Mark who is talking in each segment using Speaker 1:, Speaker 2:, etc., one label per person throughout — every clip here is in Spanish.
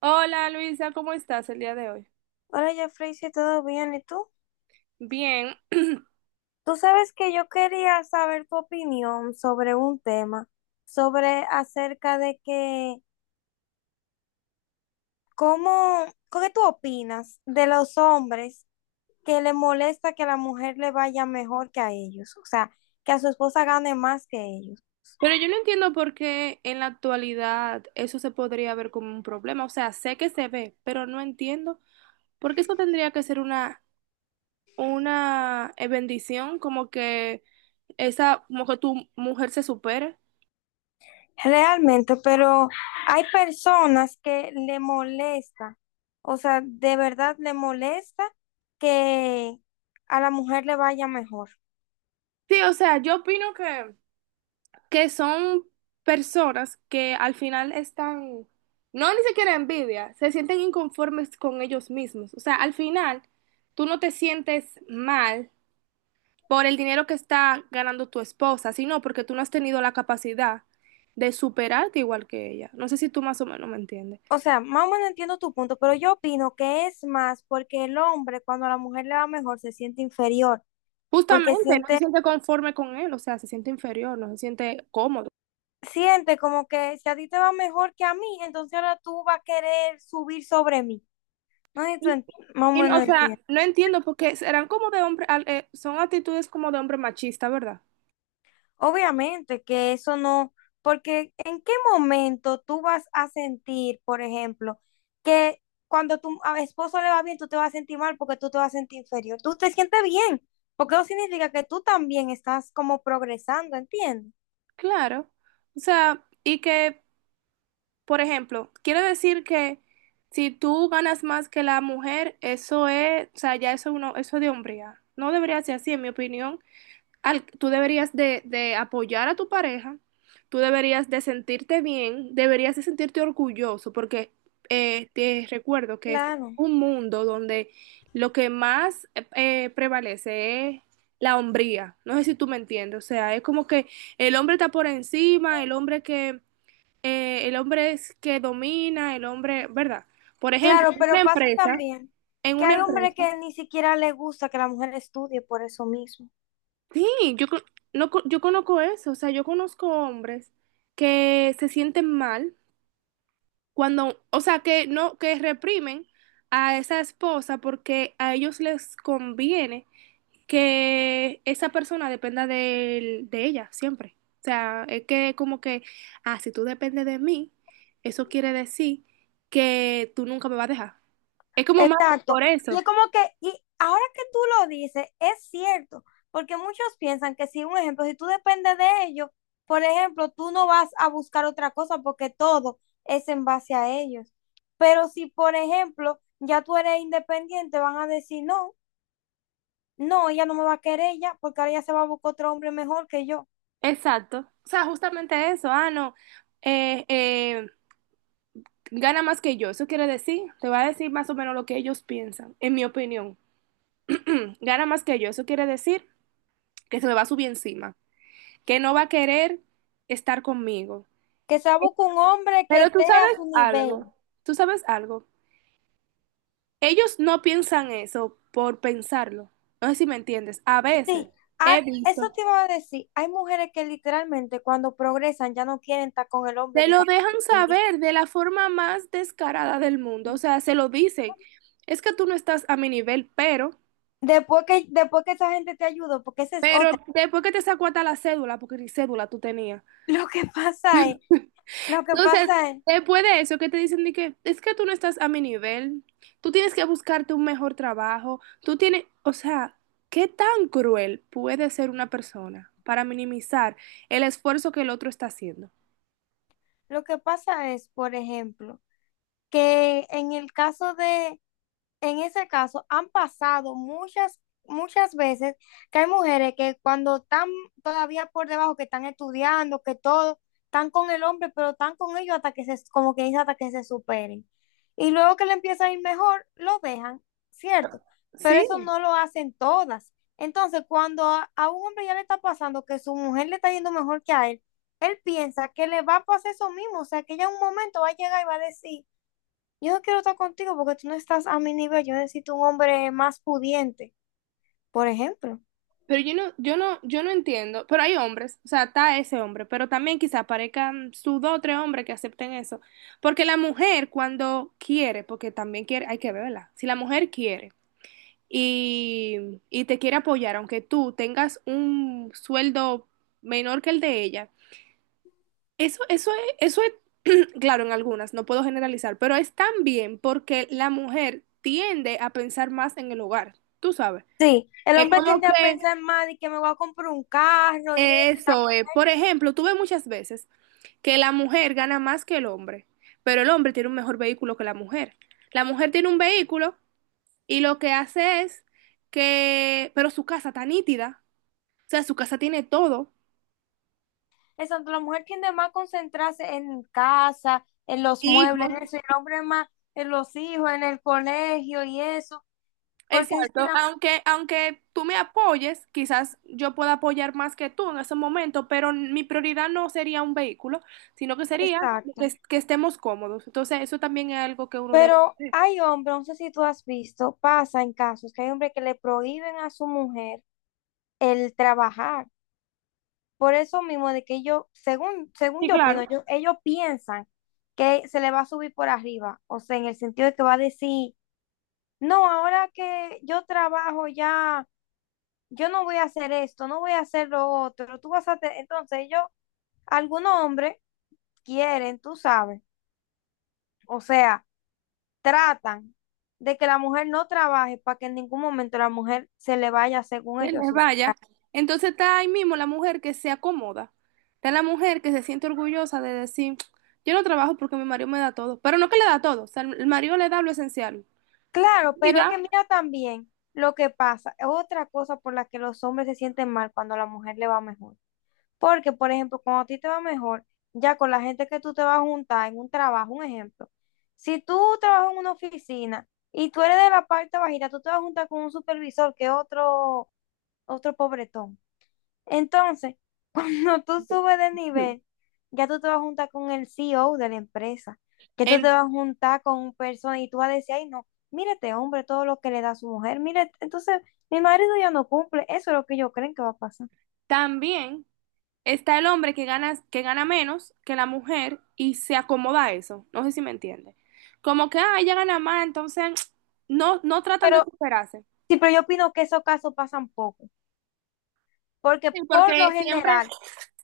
Speaker 1: Hola Luisa, ¿cómo estás el día de hoy?
Speaker 2: Hola, Jeffrey, si todo bien, ¿y tú?
Speaker 1: Bien.
Speaker 2: Tú sabes que yo quería saber tu opinión sobre un tema, sobre acerca de que, ¿cómo, ¿qué tú opinas de los hombres que le molesta que a la mujer le vaya mejor que a ellos? O sea, que a su esposa gane más que ellos.
Speaker 1: Pero yo no entiendo por qué en la actualidad eso se podría ver como un problema. O sea, sé que se ve, pero no entiendo por qué eso tendría que ser una bendición, como que como que tu mujer se supere.
Speaker 2: Realmente, pero hay personas que le molesta, o sea, de verdad le molesta que a la mujer le vaya mejor.
Speaker 1: Sí, o sea, yo opino que son personas que al final están, no ni siquiera envidia, se sienten inconformes con ellos mismos. O sea, al final tú no te sientes mal por el dinero que está ganando tu esposa, sino porque tú no has tenido la capacidad de superarte igual que ella. No sé si tú más o menos me entiendes.
Speaker 2: O sea, más o menos entiendo tu punto, pero yo opino que es más porque el hombre, cuando a la mujer le va mejor, se siente inferior, porque
Speaker 1: Justamente, no se siente conforme con él, o sea, se siente inferior, no se siente cómodo.
Speaker 2: siente como que si a ti te va mejor que a mí, entonces ahora tú vas a querer subir sobre mí. No sé si tú
Speaker 1: Y,
Speaker 2: ent- Más o
Speaker 1: y, o
Speaker 2: menos
Speaker 1: sea,
Speaker 2: entiendes.
Speaker 1: no entiendo porque serán como de hombre, son actitudes como de hombre machista, ¿verdad?
Speaker 2: Obviamente que eso no, porque ¿en qué momento tú vas a sentir, por ejemplo, que cuando tu esposo le va bien, tú te vas a sentir mal porque tú te vas a sentir inferior? Tú te sientes bien, porque eso significa que tú también estás como progresando, ¿entiendes?
Speaker 1: Claro. O sea, y que, por ejemplo, quiere decir que si tú ganas más que la mujer, eso es, o sea, ya eso uno, eso es de hombría. No debería ser así, en mi opinión tú deberías de apoyar a tu pareja, tú deberías de sentirte bien, deberías de sentirte orgulloso, porque te recuerdo que es
Speaker 2: Claro.
Speaker 1: un mundo donde lo que más prevalece es la hombría. No sé si tú me entiendes, o sea, es como que el hombre está por encima, el hombre es que domina, el hombre, ¿verdad? Por ejemplo,
Speaker 2: Claro,
Speaker 1: en una
Speaker 2: pero pasa
Speaker 1: empresa,
Speaker 2: también
Speaker 1: en
Speaker 2: que
Speaker 1: una
Speaker 2: hay hombres
Speaker 1: empresa.
Speaker 2: que ni siquiera les gusta que la mujer estudie por eso mismo.
Speaker 1: Sí, yo, co- no, co- yo conozco eso, o sea, yo conozco hombres que se sienten mal cuando, o sea, que no, que reprimen a esa esposa porque a ellos les conviene que esa persona dependa de ella siempre. O sea, es que como que, si tú dependes de mí, eso quiere decir que tú nunca me vas a dejar. Es como más
Speaker 2: Exacto.
Speaker 1: por
Speaker 2: Y
Speaker 1: eso.
Speaker 2: es como que, y ahora que tú lo dices, es cierto, porque muchos piensan que si un ejemplo, si tú dependes de ellos, por ejemplo, tú no vas a buscar otra cosa porque todo es en base a ellos. Pero si, por ejemplo, ya tú eres independiente, van a decir, no, no, ella no me va a querer ya, porque ahora ella se va a buscar otro hombre mejor que yo.
Speaker 1: Exacto. O sea, justamente eso, no. eh, eh, Gana más que yo. Eso quiere decir, te va a decir más o menos lo que ellos piensan, en mi opinión. Gana más que yo. Eso quiere decir que se me va a subir encima, que no va a querer estar conmigo.
Speaker 2: Que se busque un hombre que
Speaker 1: Pero tú
Speaker 2: esté a
Speaker 1: sabes
Speaker 2: su
Speaker 1: algo,
Speaker 2: nivel.
Speaker 1: tú sabes algo. Ellos no piensan eso por pensarlo. No sé si me entiendes. A veces
Speaker 2: Sí, ah,
Speaker 1: he
Speaker 2: eso
Speaker 1: visto,
Speaker 2: te iba a decir. Hay mujeres que literalmente cuando progresan ya no quieren estar con el hombre
Speaker 1: se
Speaker 2: que
Speaker 1: lo
Speaker 2: está.
Speaker 1: dejan saber de la forma más descarada del mundo. O sea, se lo dicen. Es que tú no estás a mi nivel, pero,
Speaker 2: Después que esa gente te ayuda, porque esa es
Speaker 1: pero
Speaker 2: otra.
Speaker 1: después que te sacó hasta la cédula, porque ni cédula tú tenías.
Speaker 2: Lo que pasa es, lo que
Speaker 1: No, o sea,
Speaker 2: pasa es,
Speaker 1: después de eso que te dicen de que es que tú no estás a mi nivel, tú tienes que buscarte un mejor trabajo, tú tienes, o sea, ¿qué tan cruel puede ser una persona para minimizar el esfuerzo que el otro está haciendo?
Speaker 2: lo que pasa es, por ejemplo, que en ese caso han pasado muchas veces que hay mujeres que cuando están todavía por debajo, que están estudiando, que todo, están con el hombre, pero están con ellos hasta que se, como que dice, hasta que se superen. Y luego que le empieza a ir mejor, lo dejan, ¿cierto? Pero
Speaker 1: Sí,
Speaker 2: eso no lo hacen todas. Entonces, cuando a un hombre ya le está pasando que su mujer le está yendo mejor que a él, él piensa que le va a pasar eso mismo, o sea, que ella en un momento va a llegar y va a decir, yo no quiero estar contigo porque tú no estás a mi nivel. Yo necesito un hombre más pudiente, por ejemplo.
Speaker 1: pero yo no entiendo, pero hay hombres, o sea, está ese hombre, pero también quizá aparezcan sus dos o tres hombres que acepten eso, porque la mujer cuando quiere, porque también quiere, hay que verla, si la mujer quiere, y te quiere apoyar, aunque tú tengas un sueldo menor que el de ella, eso, eso es, eso es, claro, en algunas, no puedo generalizar, pero es también porque la mujer tiende a pensar más en el hogar, tú sabes.
Speaker 2: Sí, el
Speaker 1: Es
Speaker 2: hombre
Speaker 1: como
Speaker 2: tiende a
Speaker 1: que
Speaker 2: pensar más de que me voy a comprar un carro y eso, y tal.
Speaker 1: eso es, por ejemplo, tú ves muchas veces que la mujer gana más que el hombre, pero el hombre tiene un mejor vehículo que la mujer. La mujer tiene un vehículo y lo que hace es que, pero su casa está nítida, o sea, su casa tiene todo,
Speaker 2: Eso, la mujer tiende más a concentrarse en casa, en los muebles,
Speaker 1: hijos,
Speaker 2: en eso, y el hombre más en los hijos, en el colegio y eso. Porque es que-
Speaker 1: exacto. Aunque tú me apoyes, quizás yo pueda apoyar más que tú en ese momento, pero mi prioridad no sería un vehículo, sino que sería como que,
Speaker 2: exacto.
Speaker 1: que estemos cómodos. Entonces, eso también es algo que uno debe
Speaker 2: Pero
Speaker 1: hacer.
Speaker 2: hay hombres, no sé si tú has visto, pasa en casos que hay hombres que le prohíben a su mujer el trabajar. Por eso mismo de que ellos, según
Speaker 1: Sí,
Speaker 2: yo
Speaker 1: claro,
Speaker 2: opino, ellos piensan que se le va a subir por arriba. O sea, en el sentido de que va a decir, no, ahora que yo trabajo ya, yo no voy a hacer esto, no voy a hacer lo otro. Tú vas a... te-". Entonces ellos, algunos hombres quieren, tú sabes. O sea, tratan de que la mujer no trabaje para que en ningún momento la mujer se le vaya, según
Speaker 1: se
Speaker 2: ellos.
Speaker 1: les
Speaker 2: Su-
Speaker 1: vaya. Entonces está ahí mismo la mujer que se acomoda. Está la mujer que se siente orgullosa de decir, yo no trabajo porque mi marido me da todo. Pero no que le da todo, o sea, el marido le da lo esencial.
Speaker 2: Claro,
Speaker 1: y
Speaker 2: pero que
Speaker 1: da
Speaker 2: mira también lo que pasa. Es otra cosa por la que los hombres se sienten mal cuando a la mujer le va mejor. Porque, por ejemplo, cuando a ti te va mejor, ya con la gente que tú te vas a juntar en un trabajo, un ejemplo, si tú trabajas en una oficina y tú eres de la parte bajita, tú te vas a juntar con un supervisor que es otro, otro pobretón. Entonces, cuando tú subes de nivel, ya tú te vas a juntar con el CEO de la empresa, que tú te
Speaker 1: En-
Speaker 2: vas a juntar con un persona y tú vas a decir, ay, no, mírate, hombre, todo lo que le da a su mujer, mírate. Entonces, mi marido ya no cumple, eso es lo que ellos creen que va a pasar.
Speaker 1: también está el hombre que gana menos que la mujer y se acomoda a eso. No sé si me entiende. Como que, ah, ella gana más, entonces no, no tratan de
Speaker 2: Pero
Speaker 1: superarse.
Speaker 2: sí, pero yo opino que esos casos pasan poco, porque
Speaker 1: Sí,
Speaker 2: por lo
Speaker 1: porque siempre,
Speaker 2: general,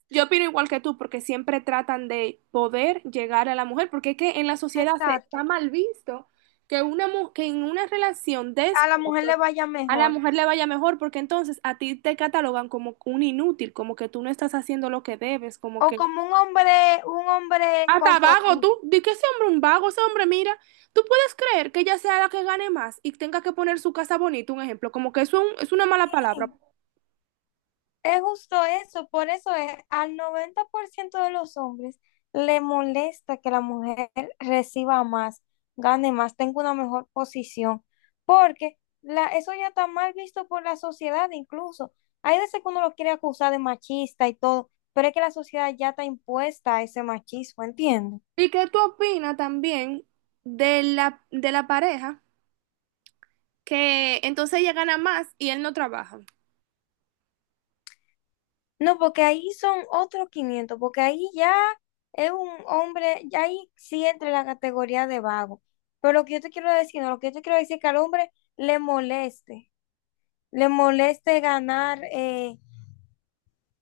Speaker 1: yo opino igual que tú, porque siempre tratan de poder llegar a la mujer, porque es que en la sociedad se está
Speaker 2: exacto,
Speaker 1: mal visto que, que en una relación de
Speaker 2: a la mujer le
Speaker 1: esposos
Speaker 2: vaya
Speaker 1: a la
Speaker 2: mejor.
Speaker 1: mujer le vaya mejor, porque entonces a ti te catalogan como un inútil, como que tú no estás haciendo lo que debes, como
Speaker 2: O
Speaker 1: que
Speaker 2: como un hombre
Speaker 1: hasta vago,
Speaker 2: conformista.
Speaker 1: tú. Di que ese hombre un vago, ese hombre, mira, tú puedes creer que ella sea la que gane más y tenga que poner su casa bonita, un ejemplo, como que eso es es una mala palabra.
Speaker 2: Es justo eso, por eso es, al 90% de los hombres le molesta que la mujer reciba más, gane más, tenga una mejor posición, porque la, eso ya está mal visto por la sociedad incluso. Hay veces que uno lo quiere acusar de machista y todo, pero es que la sociedad ya está impuesta a ese machismo, ¿entiendes?
Speaker 1: ¿Y qué tú opinas también de la pareja que entonces ella gana más y él no trabaja?
Speaker 2: No, porque ahí son otros 500 porque ahí ya es un hombre, ya ahí sí entra en la categoría de vago. Pero lo que yo te quiero decir, no, lo que yo te quiero decir es que al hombre le moleste ganar,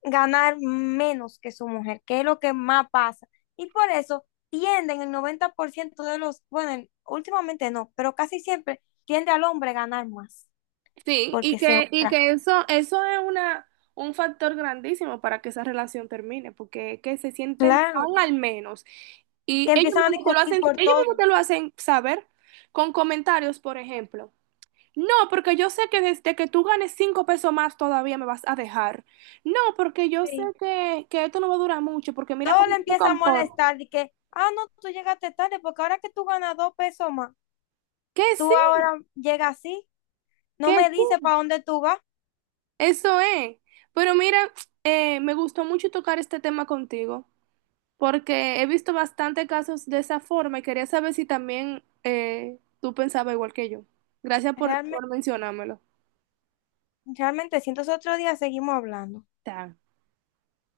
Speaker 2: ganar menos que su mujer, que es lo que más pasa. Y por eso tienden el 90% de los, bueno, últimamente no, pero casi siempre tiende al hombre a ganar más,
Speaker 1: Sí,
Speaker 2: porque se
Speaker 1: y
Speaker 2: otra.
Speaker 1: que eso es una, un factor grandísimo para que esa relación termine, porque es que se sienten
Speaker 2: Claro,
Speaker 1: tan al menos. Y
Speaker 2: que
Speaker 1: ellos
Speaker 2: empiezan a
Speaker 1: mismos te lo
Speaker 2: discutir
Speaker 1: hacen, ellos
Speaker 2: por
Speaker 1: mismos
Speaker 2: todo.
Speaker 1: te lo hacen saber con comentarios, por ejemplo. No, porque yo sé que desde que tú ganes 5 pesos más todavía me vas a dejar. No, porque yo sé
Speaker 2: Sí.
Speaker 1: que esto no va a durar mucho, porque mira
Speaker 2: Todo
Speaker 1: cómo
Speaker 2: le
Speaker 1: se
Speaker 2: empieza a
Speaker 1: comporta.
Speaker 2: molestar de que, ah, no, tú llegaste tarde porque ahora que tú ganas 2 pesos más,
Speaker 1: Que sí,
Speaker 2: tú ahora llegas así, no
Speaker 1: que
Speaker 2: me dices
Speaker 1: sí.
Speaker 2: para dónde tú vas.
Speaker 1: Eso es. Pero mira, me gustó mucho tocar este tema contigo, porque he visto bastante casos de esa forma y quería saber si también tú pensabas igual que yo. Gracias por,
Speaker 2: Realmente,
Speaker 1: por mencionármelo.
Speaker 2: realmente, si entonces otro día seguimos hablando.
Speaker 1: Está